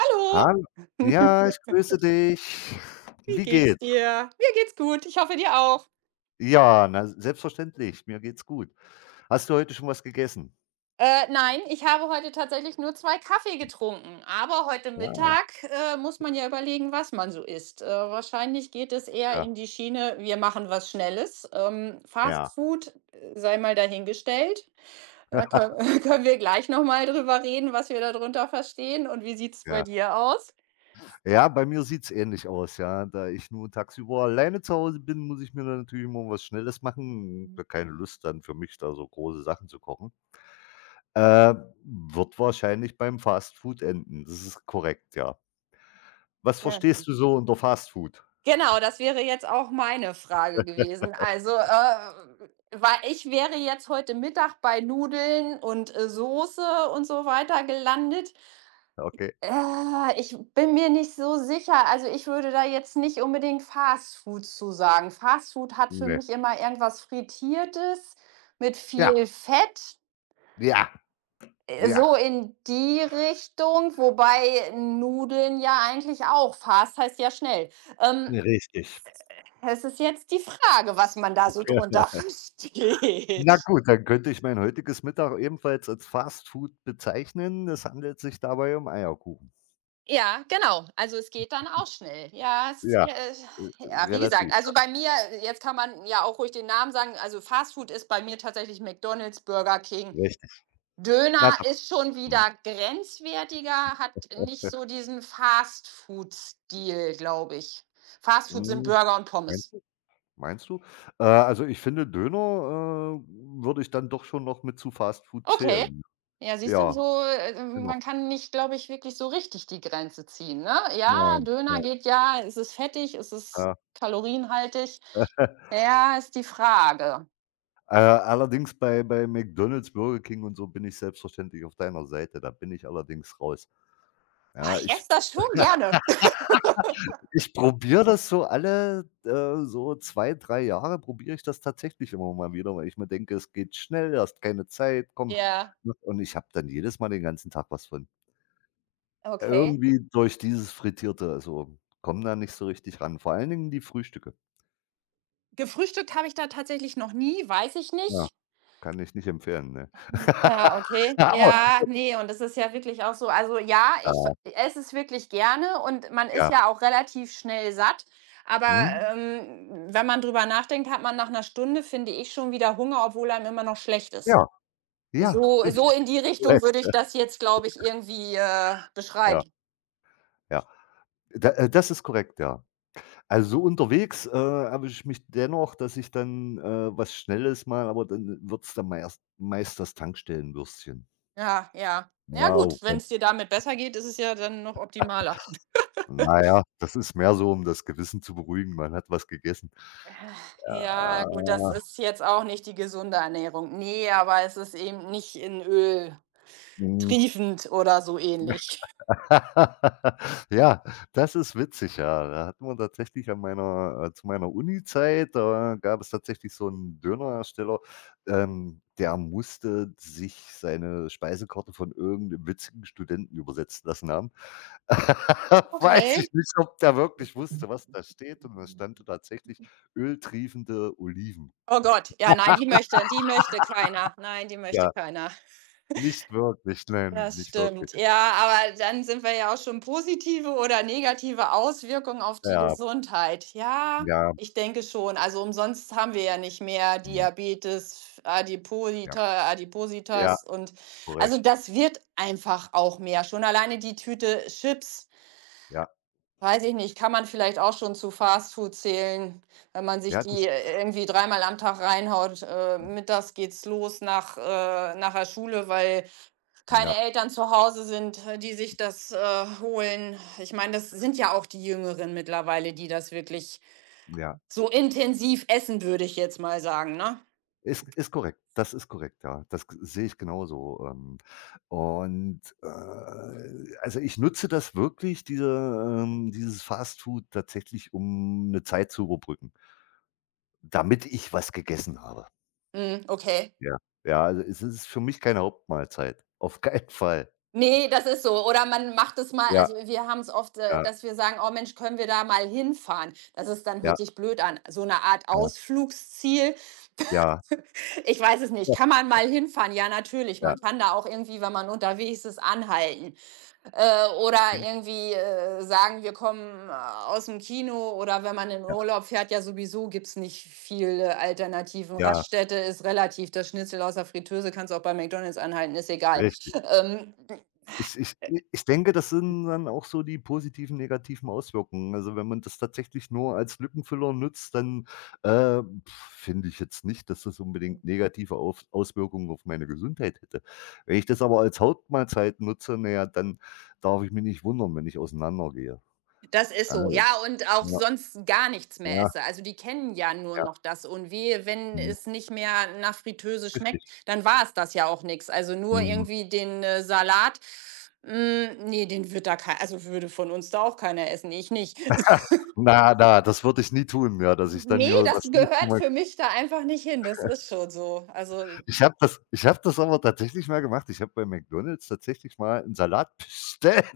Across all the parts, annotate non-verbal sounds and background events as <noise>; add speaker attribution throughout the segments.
Speaker 1: Hallo.
Speaker 2: Hallo. Ja,
Speaker 1: <laughs>
Speaker 2: ich grüße dich.
Speaker 1: Wie
Speaker 2: Wie
Speaker 1: geht's
Speaker 2: geht's?
Speaker 1: dir? Mir geht's gut, ich hoffe dir auch.
Speaker 2: Ja, na, selbstverständlich, mir geht's gut. Hast du heute schon was gegessen?
Speaker 1: Nein, ich habe heute tatsächlich nur 2 Kaffee getrunken, aber heute
Speaker 2: Ja,
Speaker 1: Mittag, muss man ja überlegen, was man so isst. Wahrscheinlich geht es eher
Speaker 2: ja,
Speaker 1: in die Schiene: Wir machen was Schnelles. Fast
Speaker 2: ja,
Speaker 1: Food, sei mal dahingestellt. Da könn <laughs> Können wir gleich noch mal drüber reden, was wir da drunter verstehen und wie sieht's bei
Speaker 2: ja.
Speaker 1: dir aus?
Speaker 2: Ja, bei mir sieht's ähnlich aus, ja. Da ich nur tagsüber alleine zu Hause bin, muss ich mir dann natürlich immer was Schnelles machen. Habe keine Lust dann für mich, da so große Sachen zu kochen. Äh, wird wahrscheinlich beim Fast Food enden. Das ist korrekt, ja. Was
Speaker 1: Ja.
Speaker 2: verstehst du so unter Fast Food?
Speaker 1: Genau, das wäre jetzt auch meine Frage gewesen. Also, weil ich wäre jetzt heute Mittag bei Nudeln und, Soße und so weiter gelandet.
Speaker 2: Okay.
Speaker 1: Ich bin mir nicht so sicher. Also, ich würde da jetzt nicht unbedingt Fast Food zu sagen. Fast Food hat für
Speaker 2: Ne.
Speaker 1: mich immer irgendwas Frittiertes mit
Speaker 2: Ja,
Speaker 1: viel Fett,
Speaker 2: ja, ja.
Speaker 1: so in die Richtung, wobei Nudeln ja eigentlich auch Fast heißt ja schnell. Ähm,
Speaker 2: Richtig.
Speaker 1: Es ist jetzt die Frage, was man da so drunter <laughs> versteht.
Speaker 2: Na gut, dann könnte ich mein heutiges Mittag ebenfalls als Fast Food bezeichnen. Es handelt sich dabei um Eierkuchen.
Speaker 1: Ja, genau. Also es geht dann auch schnell. Ja, es,
Speaker 2: Ja,
Speaker 1: ja,
Speaker 2: äh,
Speaker 1: ja, wie gesagt,
Speaker 2: relativ,
Speaker 1: also bei mir, jetzt kann man ja auch ruhig den Namen sagen, also Fast Food ist bei mir tatsächlich McDonald's, Burger King.
Speaker 2: ja, richtig. Na
Speaker 1: Döner
Speaker 2: dann.
Speaker 1: ist schon
Speaker 2: Mhm.
Speaker 1: wieder grenzwertiger, hat nicht so diesen Fast Food-Stil, glaube ich. Fast Food sind
Speaker 2: Hm,
Speaker 1: Burger und
Speaker 2: meinst
Speaker 1: Pommes.
Speaker 2: du? Meinst du? Also, ich finde Döner, würde ich dann doch schon noch mit zu Fast Food
Speaker 1: Okay.
Speaker 2: zählen.
Speaker 1: Ja, siehst du,
Speaker 2: Ja,
Speaker 1: so,
Speaker 2: genau.
Speaker 1: man kann nicht, glaube ich, wirklich so richtig die Grenze ziehen, ne? Ja,
Speaker 2: Nein,
Speaker 1: Döner
Speaker 2: nein,
Speaker 1: geht ja, ist es fettig, ist es
Speaker 2: ja.
Speaker 1: kalorienhaltig?
Speaker 2: <laughs>
Speaker 1: Ja, ist die Frage.
Speaker 2: Allerdings bei McDonald's, Burger King und so bin ich selbstverständlich auf deiner Seite. Da bin ich allerdings raus.
Speaker 1: Ah,
Speaker 2: Ja,
Speaker 1: ich esse
Speaker 2: ich
Speaker 1: das schon gerne. <laughs>
Speaker 2: Ich probiere das so alle, so 2, 3 Jahre probiere ich das tatsächlich immer mal wieder, weil ich mir denke: „Es geht schnell, du hast keine Zeit, komm.“
Speaker 1: Ja,
Speaker 2: Ne, und ich habe dann jedes Mal den ganzen Tag was von.
Speaker 1: okay.
Speaker 2: Irgendwie durch dieses Frittierte, also, komme da nicht so richtig ran. Vor allen Dingen die Frühstücke.
Speaker 1: Gefrühstückt habe ich da tatsächlich noch nie, weiß ich
Speaker 2: Ja,
Speaker 1: nicht.
Speaker 2: kann ich nicht empfehlen, ne.
Speaker 1: Ah,
Speaker 2: <laughs>
Speaker 1: okay.
Speaker 2: Aber
Speaker 1: Ja, nee und es ist ja wirklich auch so also ja, ich
Speaker 2: ja,
Speaker 1: esse es wirklich gerne und man ist
Speaker 2: ja.
Speaker 1: ja auch relativ schnell satt, aber,
Speaker 2: Mhm.
Speaker 1: Mhm. Wenn man drüber nachdenkt, hat man nach einer Stunde, finde ich, schon wieder Hunger, obwohl einem immer noch schlecht ist.
Speaker 2: Ja, ja,
Speaker 1: So so
Speaker 2: richtig,
Speaker 1: in die Richtung
Speaker 2: korrekt.
Speaker 1: würde ich das jetzt, glaube ich, irgendwie,
Speaker 2: Ja,
Speaker 1: beschreiben.
Speaker 2: ja. Da das ist korrekt, ja. Also, so unterwegs, erwische ich mich dennoch, dass ich dann, was Schnelles mal, aber dann wird's dann meist das Tankstellenwürstchen.
Speaker 1: Ja, ja. Ja
Speaker 2: Ja,
Speaker 1: gut, wenn es dir
Speaker 2: <laughs>
Speaker 1: damit besser geht, ist es ja dann noch optimaler.
Speaker 2: na ja, das ist mehr so, um das Gewissen zu beruhigen. Man hat was gegessen.
Speaker 1: Ja,
Speaker 2: Ja,
Speaker 1: gut, das ist jetzt auch nicht die gesunde Ernährung. Nee, aber es ist eben nicht in Öl
Speaker 2: mhm.
Speaker 1: triefend oder so ähnlich.
Speaker 2: <laughs> Ja, das ist witzig, ja. Da hatten wir tatsächlich an meiner zu meiner Unizeit, da gab es tatsächlich so einen Dönerhersteller, der musste sich seine Speisekarte von irgend 'nem witzigen Studenten übersetzen lassen haben. <laughs> Weiß
Speaker 1: Okay.
Speaker 2: ich nicht, ob der wirklich wusste, was da steht, und da stand tatsächlich öltriefende Oliven.
Speaker 1: Oh Gott, ja, nein, die möchte keiner. Nein, die möchte
Speaker 2: Ja,
Speaker 1: keiner.
Speaker 2: nicht wirklich, nein,
Speaker 1: Das
Speaker 2: nicht wirklich.
Speaker 1: stimmt. Ja, aber dann sind wir ja auch schon positive oder negative Auswirkungen auf die
Speaker 2: Ja,
Speaker 1: Gesundheit. Ja,
Speaker 2: ja,
Speaker 1: ich denke schon. Also umsonst haben wir ja nicht mehr
Speaker 2: mhm,
Speaker 1: Diabetes,
Speaker 2: ja,
Speaker 1: Adiposita,
Speaker 2: ja,
Speaker 1: Adipositas und also
Speaker 2: korrekt,
Speaker 1: das wird einfach auch mehr. Schon alleine die Tüte Chips,
Speaker 2: ja.
Speaker 1: weiß ich nicht, kann man vielleicht auch schon zu Fastfood zählen, wenn man sich
Speaker 2: Ja, das
Speaker 1: die irgendwie dreimal am Tag reinhaut. Mittags geht's los nach nach der Schule, weil keine
Speaker 2: ja,
Speaker 1: Eltern zu Hause sind, die sich das, holen. Ich meine, das sind ja auch die Jüngeren mittlerweile, die das wirklich
Speaker 2: ja.
Speaker 1: so intensiv essen, würde ich jetzt mal sagen, ne?
Speaker 2: Ist korrekt. Das ist korrekt, ja. Das g sehe ich genauso. Und, also, ich nutze das wirklich, dieses Fastfood tatsächlich, um eine Zeit zu überbrücken, damit ich was gegessen habe.
Speaker 1: Mhm, okay.
Speaker 2: Ja, ja, also, es ist für mich keine Hauptmahlzeit, <laughs> auf keinen Fall.
Speaker 1: Ne, das ist so. Oder man macht es mal
Speaker 2: Ja,
Speaker 1: also, wir haben es oft,
Speaker 2: ja,
Speaker 1: dass wir sagen: „Oh Mensch, können wir da mal hinfahren?" Das ist dann hört
Speaker 2: ja,
Speaker 1: sich blöd an. So eine Art
Speaker 2: ja,
Speaker 1: Ausflugsziel.
Speaker 2: ja,
Speaker 1: Ich weiß es nicht.
Speaker 2: ja,
Speaker 1: Kann man mal hinfahren? Ja, natürlich.
Speaker 2: ja,
Speaker 1: Man kann da auch irgendwie, wenn man unterwegs ist, anhalten. Oder irgendwie, sagen, wir kommen aus dem Kino oder wenn man in
Speaker 2: ja,
Speaker 1: Urlaub fährt, ja sowieso gibt's nicht viele Alternativen.
Speaker 2: ja,
Speaker 1: Raststätte ist relativ. Das Schnitzel aus der Fritteuse kannst du auch bei McDonald's anhalten, ist egal.
Speaker 2: richtig.
Speaker 1: Ähm,
Speaker 2: Ich denke, das sind dann auch so die positiven, negativen Auswirkungen. Also, wenn man das tatsächlich nur als Lückenfüller nutzt, dann, finde ich jetzt nicht, dass das unbedingt negative Auf Auswirkungen auf meine Gesundheit hätte. Wenn ich das aber als Hauptmahlzeit nutze, na ja, dann darf ich mich nicht wundern, wenn ich auseinandergehe.
Speaker 1: Das ist
Speaker 2: Ja,
Speaker 1: so, ja, und auch
Speaker 2: ja,
Speaker 1: sonst gar nichts mehr
Speaker 2: ja,
Speaker 1: esse. Also, die kennen ja nur
Speaker 2: ja,
Speaker 1: noch das und wehe, wenn
Speaker 2: mhm,
Speaker 1: es nicht mehr nach Fritteuse
Speaker 2: richtig.
Speaker 1: schmeckt, dann war es das ja auch nichts. Also, nur
Speaker 2: Mhm.
Speaker 1: irgendwie den, Salat, ne, den wird da kei also, würde von uns da auch keiner essen, ich nicht. <laughs>
Speaker 2: <laughs> Na, na, das würde ich nie tun, ja, dass ich dann
Speaker 1: Ne,
Speaker 2: hier
Speaker 1: das
Speaker 2: was nicht.
Speaker 1: gehört für mich da einfach nicht hin, das ist schon so. Also,
Speaker 2: Ich habe das aber tatsächlich mal gemacht. Ich habe bei McDonald's tatsächlich mal 'n Salat bestellt.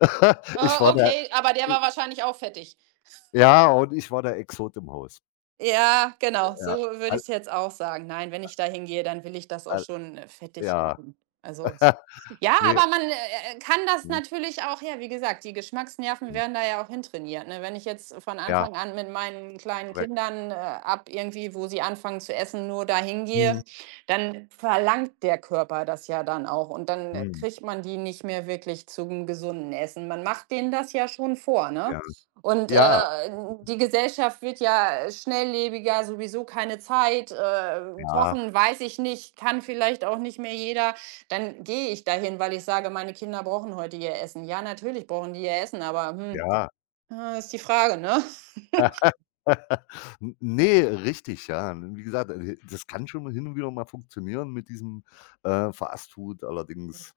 Speaker 2: <laughs> Ich war der
Speaker 1: okay, aber der war wahrscheinlich auch fettig.
Speaker 2: Ja, und ich war der Exot im Haus.
Speaker 1: Ja, genau, so
Speaker 2: Ja,
Speaker 1: würde
Speaker 2: al
Speaker 1: ich's jetzt auch sagen. Nein, wenn ich da hingehe, dann will ich das auch
Speaker 2: al
Speaker 1: schon, fettig
Speaker 2: ja.
Speaker 1: haben. Also
Speaker 2: <laughs>
Speaker 1: ja,
Speaker 2: Ne,
Speaker 1: aber man, kann das
Speaker 2: mhm,
Speaker 1: natürlich auch ja, wie gesagt, die Geschmacksnerven
Speaker 2: mhm.
Speaker 1: werden da ja auch hintrainiert, ne? Wenn ich jetzt von
Speaker 2: Ja,
Speaker 1: Anfang an mit meinen kleinen
Speaker 2: korrekt.
Speaker 1: Kindern, ab irgendwie, wo sie anfangen zu essen, nur da hingehe,
Speaker 2: Mhm,
Speaker 1: Mhm, dann verlangt der Körper das ja dann auch und dann
Speaker 2: mhm,
Speaker 1: kriegt man die nicht mehr wirklich zum gesunden Essen. Man macht denen das ja schon vor, ne?
Speaker 2: ja.
Speaker 1: Und,
Speaker 2: Ja,
Speaker 1: die Gesellschaft wird ja schnelllebiger, sowieso keine Zeit,
Speaker 2: ja,
Speaker 1: kochen weiß ich nicht, kann vielleicht auch nicht mehr jeder. Dann gehe ich dahin, weil ich sage: „Meine Kinder brauchen heute ihr Essen." Ja, natürlich brauchen die ihr Essen, aber,
Speaker 2: ja.
Speaker 1: ist die Frage, ne?
Speaker 2: <laughs> Nee, richtig, ja. Wie gesagt, das kann schon hin und wieder mal funktionieren mit diesem, Fastfood. Allerdings,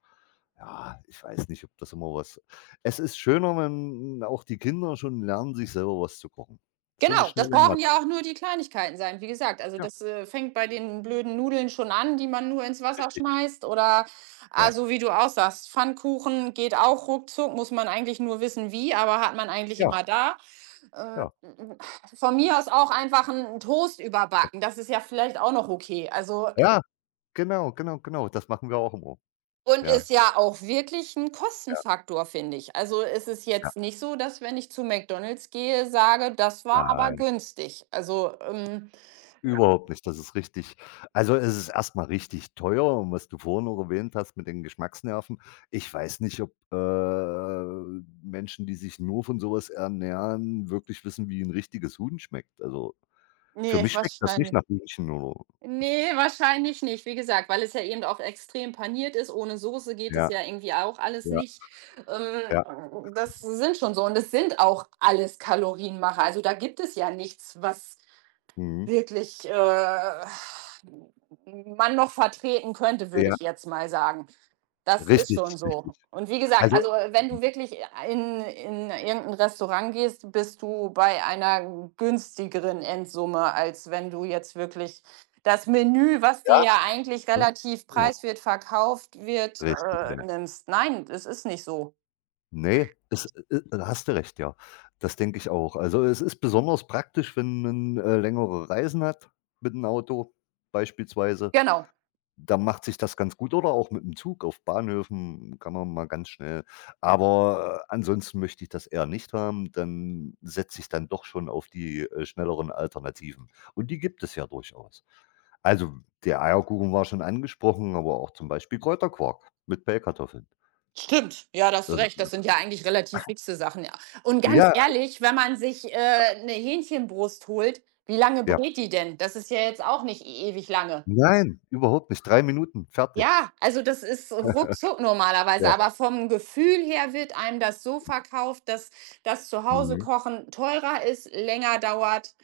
Speaker 2: ja, ich weiß nicht, ob das immer was es ist schöner, wenn auch die Kinder schon lernen, sich selber was zu kochen. So eine
Speaker 1: Genau, das
Speaker 2: schnelle Mahl.
Speaker 1: brauchen ja auch nur die Kleinigkeiten sein, wie gesagt. Also,
Speaker 2: Ja,
Speaker 1: das, fängt bei den blöden Nudeln schon an, die man nur ins Wasser
Speaker 2: richtig.
Speaker 1: schmeißt oder
Speaker 2: Ja,
Speaker 1: also, wie du auch sagst, Pfannkuchen geht auch ruckzuck, muss man eigentlich nur wissen wie, aber hat man eigentlich
Speaker 2: ja,
Speaker 1: immer da. Äh,
Speaker 2: ja.
Speaker 1: von mir aus auch einfach 'n Toast überbacken, das ist ja vielleicht auch noch okay. Also
Speaker 2: Ja, genau, genau, genau. Das machen wir auch immer.
Speaker 1: und
Speaker 2: Ja,
Speaker 1: ist ja auch wirklich ein
Speaker 2: ja,
Speaker 1: Kostenfaktor, finde ich. Also, ist es
Speaker 2: ja.
Speaker 1: jetzt nicht so, dass wenn ich zu McDonald's gehe, sage: „Das war aber
Speaker 2: Nein.
Speaker 1: günstig." Also,
Speaker 2: Überhaupt nicht. Das ist richtig. Also, es ist erstmal richtig teuer, und was du vorhin noch erwähnt hast mit den Geschmacksnerven. Ich weiß nicht, ob, Menschen, die sich nur von sowas ernähren, wirklich wissen, wie ein richtiges Huhn schmeckt. Also, für
Speaker 1: Ne,
Speaker 2: mich schmeckt das nicht
Speaker 1: wahrscheinlich
Speaker 2: nach Hühnchen oder
Speaker 1: ne, wahrscheinlich nicht. Wie gesagt, weil es ja eben auch extrem paniert ist. Ohne Soße geht es
Speaker 2: ja,
Speaker 1: ja irgendwie auch alles
Speaker 2: ja,
Speaker 1: nicht.
Speaker 2: ja,
Speaker 1: Das sind schon so und es sind auch alles Kalorienmacher. Also, da gibt es ja nichts, was
Speaker 2: mhm,
Speaker 1: wirklich, man noch vertreten könnte, würde
Speaker 2: ja,
Speaker 1: ich jetzt mal sagen. Das ist
Speaker 2: richtig,
Speaker 1: schon
Speaker 2: richtig.
Speaker 1: so. Und wie gesagt,
Speaker 2: Also,
Speaker 1: also, wenn du
Speaker 2: mhm,
Speaker 1: wirklich in irgendein Restaurant gehst, bist du bei einer günstigeren Endsumme, als wenn du jetzt wirklich das Menü, was
Speaker 2: ja,
Speaker 1: dir ja eigentlich
Speaker 2: ja,
Speaker 1: relativ
Speaker 2: genau,
Speaker 1: preiswert verkauft wird,
Speaker 2: richtig, ja.
Speaker 1: nimmst. Nein, es ist nicht so.
Speaker 2: Ne, es da hast du recht, ja. Das denke ich auch. Also, es ist besonders praktisch, wenn man, längere Reisen hat mit 'n Auto beispielsweise.
Speaker 1: Genau.
Speaker 2: Da macht sich das ganz gut, oder auch mit 'm Zug auf Bahnhöfen kann man mal ganz schnell. Aber, ansonsten möchte ich das eher nicht haben, dann setze ich dann doch schon auf die, schnelleren Alternativen, und die gibt es ja durchaus. Also, der Eierkuchen war schon angesprochen, aber auch zum Beispiel Kräuterquark mit Pellkartoffeln.
Speaker 1: Stimmt, ja, da hast du recht.
Speaker 2: Ähm,
Speaker 1: Das sind ja eigentlich relativ fixe Sachen, ja. Und ganz
Speaker 2: ja,
Speaker 1: ehrlich, wenn man sich, 'ne Hähnchenbrust holt, wie lange
Speaker 2: ja.
Speaker 1: brät die denn? Das ist ja jetzt auch nicht e ewig lange.
Speaker 2: Nein, überhaupt nicht. 3 Minuten, fertig.
Speaker 1: Ja, also das ist ruckzuck normalerweise,
Speaker 2: Ja,
Speaker 1: aber vom Gefühl her wird einem das so verkauft, dass das Zuhause
Speaker 2: mhm,
Speaker 1: kochen teurer ist, länger dauert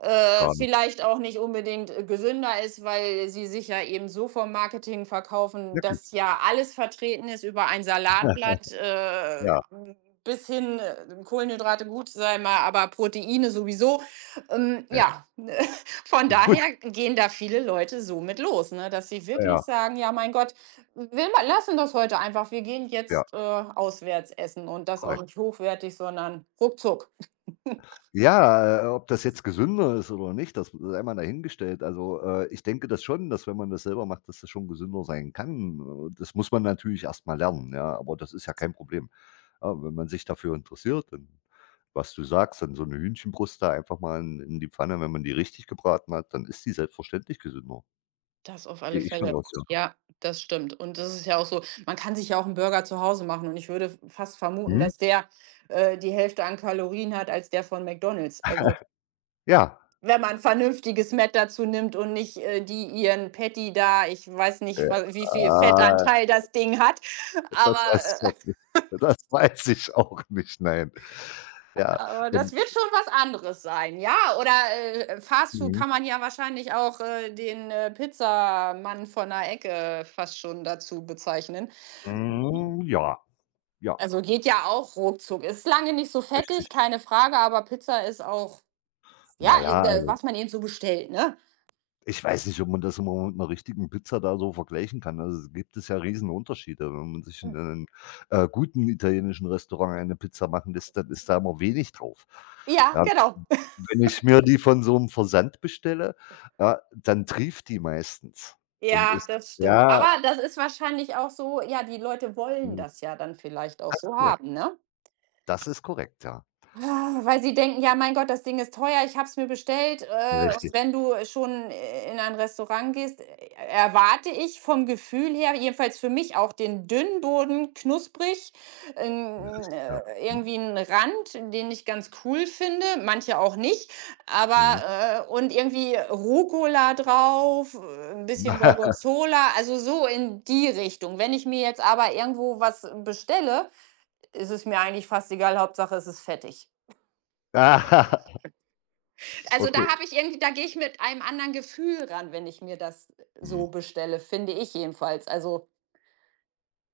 Speaker 2: gar nicht.
Speaker 1: vielleicht auch nicht unbedingt, gesünder ist, weil sie sich ja eben so vom Marketing verkaufen,
Speaker 2: Ja gut.
Speaker 1: dass ja alles vertreten ist über ein Salatblatt,
Speaker 2: <laughs> Ja,
Speaker 1: bis hin, Kohlenhydrate gut, sei mal, aber Proteine sowieso. Ähm,
Speaker 2: ja.
Speaker 1: ja, <laughs> von
Speaker 2: Gut,
Speaker 1: daher gehen da viele Leute so mit los, ne, dass sie
Speaker 2: ja, ja,
Speaker 1: wirklich sagen: „Ja, mein Gott, wir ma lassen das heute einfach. Wir gehen
Speaker 2: ja,
Speaker 1: jetzt, auswärts essen und das auch
Speaker 2: korrekt.
Speaker 1: nicht hochwertig, sondern ruckzuck."
Speaker 2: Ja, ob das jetzt gesünder ist oder nicht, das sei mal dahingestellt. Also, ich denke das schon, dass, wenn man das selber macht, dass das schon gesünder sein kann. Das muss man natürlich erst mal lernen, ja, aber das ist ja kein Problem. Ja, wenn man sich dafür interessiert, dann was du sagst, dann so eine Hühnchenbrust da einfach mal in die Pfanne, wenn man die richtig gebraten hat, dann ist die selbstverständlich gesünder.
Speaker 1: Das auf alle
Speaker 2: Gehe ich von
Speaker 1: Fälle.
Speaker 2: aus, ja.
Speaker 1: Ja, das stimmt. Und das ist ja auch so man kann sich ja auch 'n Burger zu Hause machen und ich würde f fast vermuten,
Speaker 2: Mhm.
Speaker 1: dass der, die Hälfte an Kalorien hat als der von McDonald's. Also,
Speaker 2: <laughs> Ja.
Speaker 1: wenn man vernünftiges Mett dazu nimmt und nicht, die ihren Patty da ich weiß
Speaker 2: Ja,
Speaker 1: nicht, wa wie viel
Speaker 2: ah,
Speaker 1: Fettanteil das Ding hat,
Speaker 2: das
Speaker 1: aber,
Speaker 2: weiß ich
Speaker 1: äh,
Speaker 2: noch nicht. Das weiß ich auch nicht, nein. Ja,
Speaker 1: aber das
Speaker 2: und
Speaker 1: wird schon was anderes sein, ja? Oder, Fastfood
Speaker 2: mhm,
Speaker 1: kann man ja wahrscheinlich auch, den, Pizzamann von der Ecke fast schon dazu bezeichnen.
Speaker 2: hm, ja, ja,
Speaker 1: Also, geht ja auch ruckzuck. Ist lange nicht so fettig,
Speaker 2: richtig.
Speaker 1: keine Frage, aber Pizza ist auch ja,
Speaker 2: Na ja, also,
Speaker 1: was man eben so bestellt, ne?
Speaker 2: ich weiß nicht, ob man das immer mit 'ner richtigen Pizza da so vergleichen kann. Also, gibt es ja Riesenunterschiede. Wenn man sich in einem guten italienischen Restaurant eine Pizza machen lässt, dann ist da immer wenig drauf.
Speaker 1: Ja,
Speaker 2: Ja,
Speaker 1: genau. <laughs>
Speaker 2: wenn ich mir die von so 'nem Versand bestelle, ja, dann trieft die meistens und
Speaker 1: Ja,
Speaker 2: ist
Speaker 1: das stimmt.
Speaker 2: ja,
Speaker 1: Aber das ist wahrscheinlich auch so ja, die Leute wollen
Speaker 2: mhm.
Speaker 1: das ja dann vielleicht auch
Speaker 2: Das ist
Speaker 1: so
Speaker 2: korrekt.
Speaker 1: haben, ne?
Speaker 2: Das ist korrekt, ja.
Speaker 1: Ah, weil sie denken: „Ja, mein Gott, das Ding ist teuer, ich habe es mir bestellt."
Speaker 2: Richtig,
Speaker 1: Richtig. Wenn du schon in ein Restaurant gehst, erwarte ich vom Gefühl her, jedenfalls für mich auch den dünnen Boden, knusprig, ähm,
Speaker 2: richtig,
Speaker 1: ja.
Speaker 2: ja.
Speaker 1: äh,
Speaker 2: Mhm,
Speaker 1: irgendwie einen Rand, den ich ganz cool finde, manche auch nicht, Mhm,
Speaker 2: mhm.
Speaker 1: aber und irgendwie Rucola drauf, 'n bisschen Ah, ja, Gorgonzola, also so in die Richtung. Wenn ich mir jetzt aber irgendwo was bestelle, ist es mir eigentlich fast egal, Hauptsache es ist fettig.
Speaker 2: Ah, <laughs>
Speaker 1: Also
Speaker 2: okay.
Speaker 1: da habe ich irgendwie, da gehe ich mit einem anderen Gefühl ran, wenn ich mir das
Speaker 2: Mhm,
Speaker 1: so bestelle, finde ich jedenfalls. Also,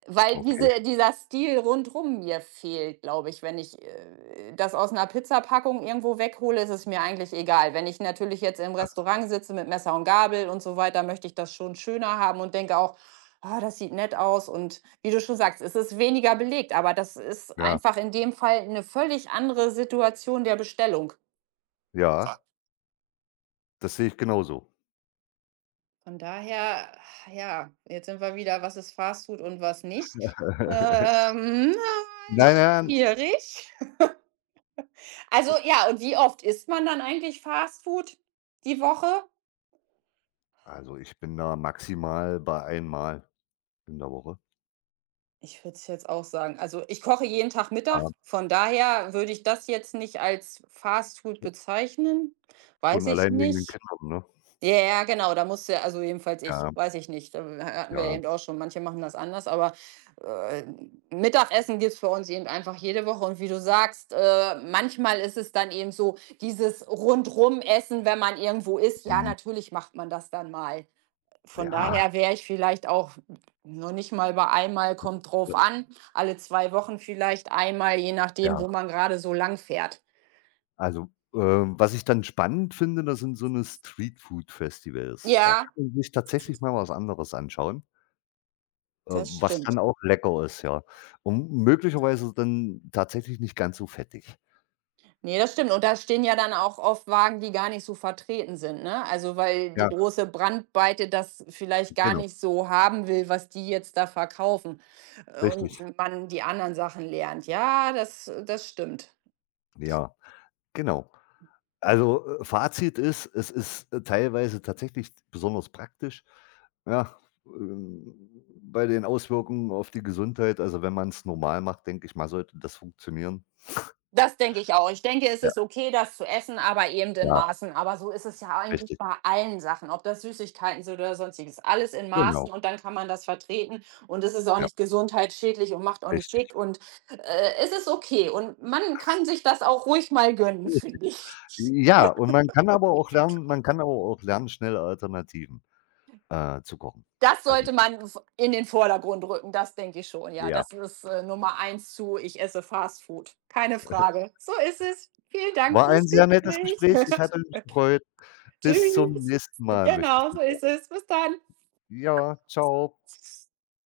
Speaker 1: weil
Speaker 2: okay,
Speaker 1: dieser Stil rundrum mir fehlt, glaube ich. Wenn ich das aus einer Pizzapackung irgendwo weghole, ist es mir eigentlich egal. Wenn ich natürlich jetzt im
Speaker 2: krass.
Speaker 1: Restaurant sitze mit Messer und Gabel und so weiter, möchte ich das schon schöner haben und denke auch, ah, das sieht nett aus. Und wie du schon sagst, es ist weniger belegt, aber das ist
Speaker 2: Ja,
Speaker 1: einfach in dem Fall eine völlig andere Situation der Bestellung.
Speaker 2: ja, das sehe ich genauso.
Speaker 1: Von daher, ja, jetzt sind wir wieder, was ist Fastfood und was nicht.
Speaker 2: <laughs>
Speaker 1: Ähm,
Speaker 2: Nein, nein.
Speaker 1: schwierig. Also ja, und wie oft isst man dann eigentlich Fastfood die Woche?
Speaker 2: Also, ich bin da maximal bei einmal in der Woche.
Speaker 1: Ich würde es jetzt auch sagen. Also ich koche jeden Tag Mittag.
Speaker 2: Ja,
Speaker 1: Von daher würde ich das jetzt nicht als Fastfood bezeichnen. Weiß
Speaker 2: schon
Speaker 1: ich
Speaker 2: allein wegen den
Speaker 1: nicht.
Speaker 2: Kindern, ne?
Speaker 1: Ja, ja, genau, da musst du ja also jedenfalls ich,
Speaker 2: Ja,
Speaker 1: weiß ich nicht. Da hatten wir
Speaker 2: ja,
Speaker 1: eben auch schon, manche machen das anders, aber, äh, Mittagessen gibt's für uns eben einfach jede Woche und wie du sagst, manchmal ist es dann eben so dieses Rundrumessen, wenn man irgendwo ist, ja,
Speaker 2: mhm.
Speaker 1: natürlich macht man das dann mal. Von
Speaker 2: Ja,
Speaker 1: daher wäre ich vielleicht auch noch nicht mal bei einmal, kommt drauf
Speaker 2: ja,
Speaker 1: an, alle 2 Wochen vielleicht einmal, je nachdem,
Speaker 2: ja.
Speaker 1: wo man gerade so lang fährt.
Speaker 2: Also, was ich dann spannend finde, das sind so 'ne Streetfood-Festivals. Da
Speaker 1: Ja,
Speaker 2: kann man sich tatsächlich mal was anderes anschauen. Äh,
Speaker 1: das
Speaker 2: was
Speaker 1: stimmt.
Speaker 2: dann auch lecker ist, ja. Und möglicherweise dann tatsächlich nicht ganz so fettig.
Speaker 1: Ne, das stimmt. Und da stehen ja dann auch oft Wagen, die gar nicht so vertreten sind, ne? Also, weil die
Speaker 2: Ja,
Speaker 1: große Brandweite das vielleicht gar
Speaker 2: genau,
Speaker 1: nicht so haben will, was die jetzt da verkaufen,
Speaker 2: richtig.
Speaker 1: und man die anderen Sachen lernt. Ja, das stimmt.
Speaker 2: Ja, genau. Also, Fazit ist, es ist, teilweise tatsächlich besonders praktisch, ja, ähm, bei den Auswirkungen auf die Gesundheit. Also, wenn man es normal macht, denke ich mal, sollte das funktionieren.
Speaker 1: Das denke ich auch. Ich denke, es
Speaker 2: Ja,
Speaker 1: ist okay, das zu essen, aber eben in
Speaker 2: ja,
Speaker 1: Maßen. Aber so ist es ja eigentlich
Speaker 2: richtig.
Speaker 1: bei allen Sachen, ob das Süßigkeiten sind oder sonstiges. Alles in Maßen
Speaker 2: Genau,
Speaker 1: und dann kann man das vertreten und es ist auch
Speaker 2: ja,
Speaker 1: nicht gesundheitsschädlich und macht auch nicht
Speaker 2: richtig.
Speaker 1: dick und es ist okay. Und man kann sich das auch ruhig mal gönnen, <laughs> finde ich.
Speaker 2: Ja, und man kann aber auch lernen, schnelle Alternativen, zu kochen.
Speaker 1: Das
Speaker 2: Also
Speaker 1: sollte man in den Vordergrund rücken, das denke ich schon. Ja,
Speaker 2: ja.
Speaker 1: das ist Nummer eins zu, ich esse Fast Food. Keine Frage. So ist es. Vielen Dank
Speaker 2: War
Speaker 1: fürs
Speaker 2: ein sehr nettes
Speaker 1: Gespräch.
Speaker 2: Gespräch. Ich
Speaker 1: <laughs>
Speaker 2: hatte mich gefreut. Bis zum
Speaker 1: Tschüss.
Speaker 2: nächsten Mal, möchte ich
Speaker 1: Genau, so
Speaker 2: sagen.
Speaker 1: ist es. Bis dann.
Speaker 2: Ja, ciao.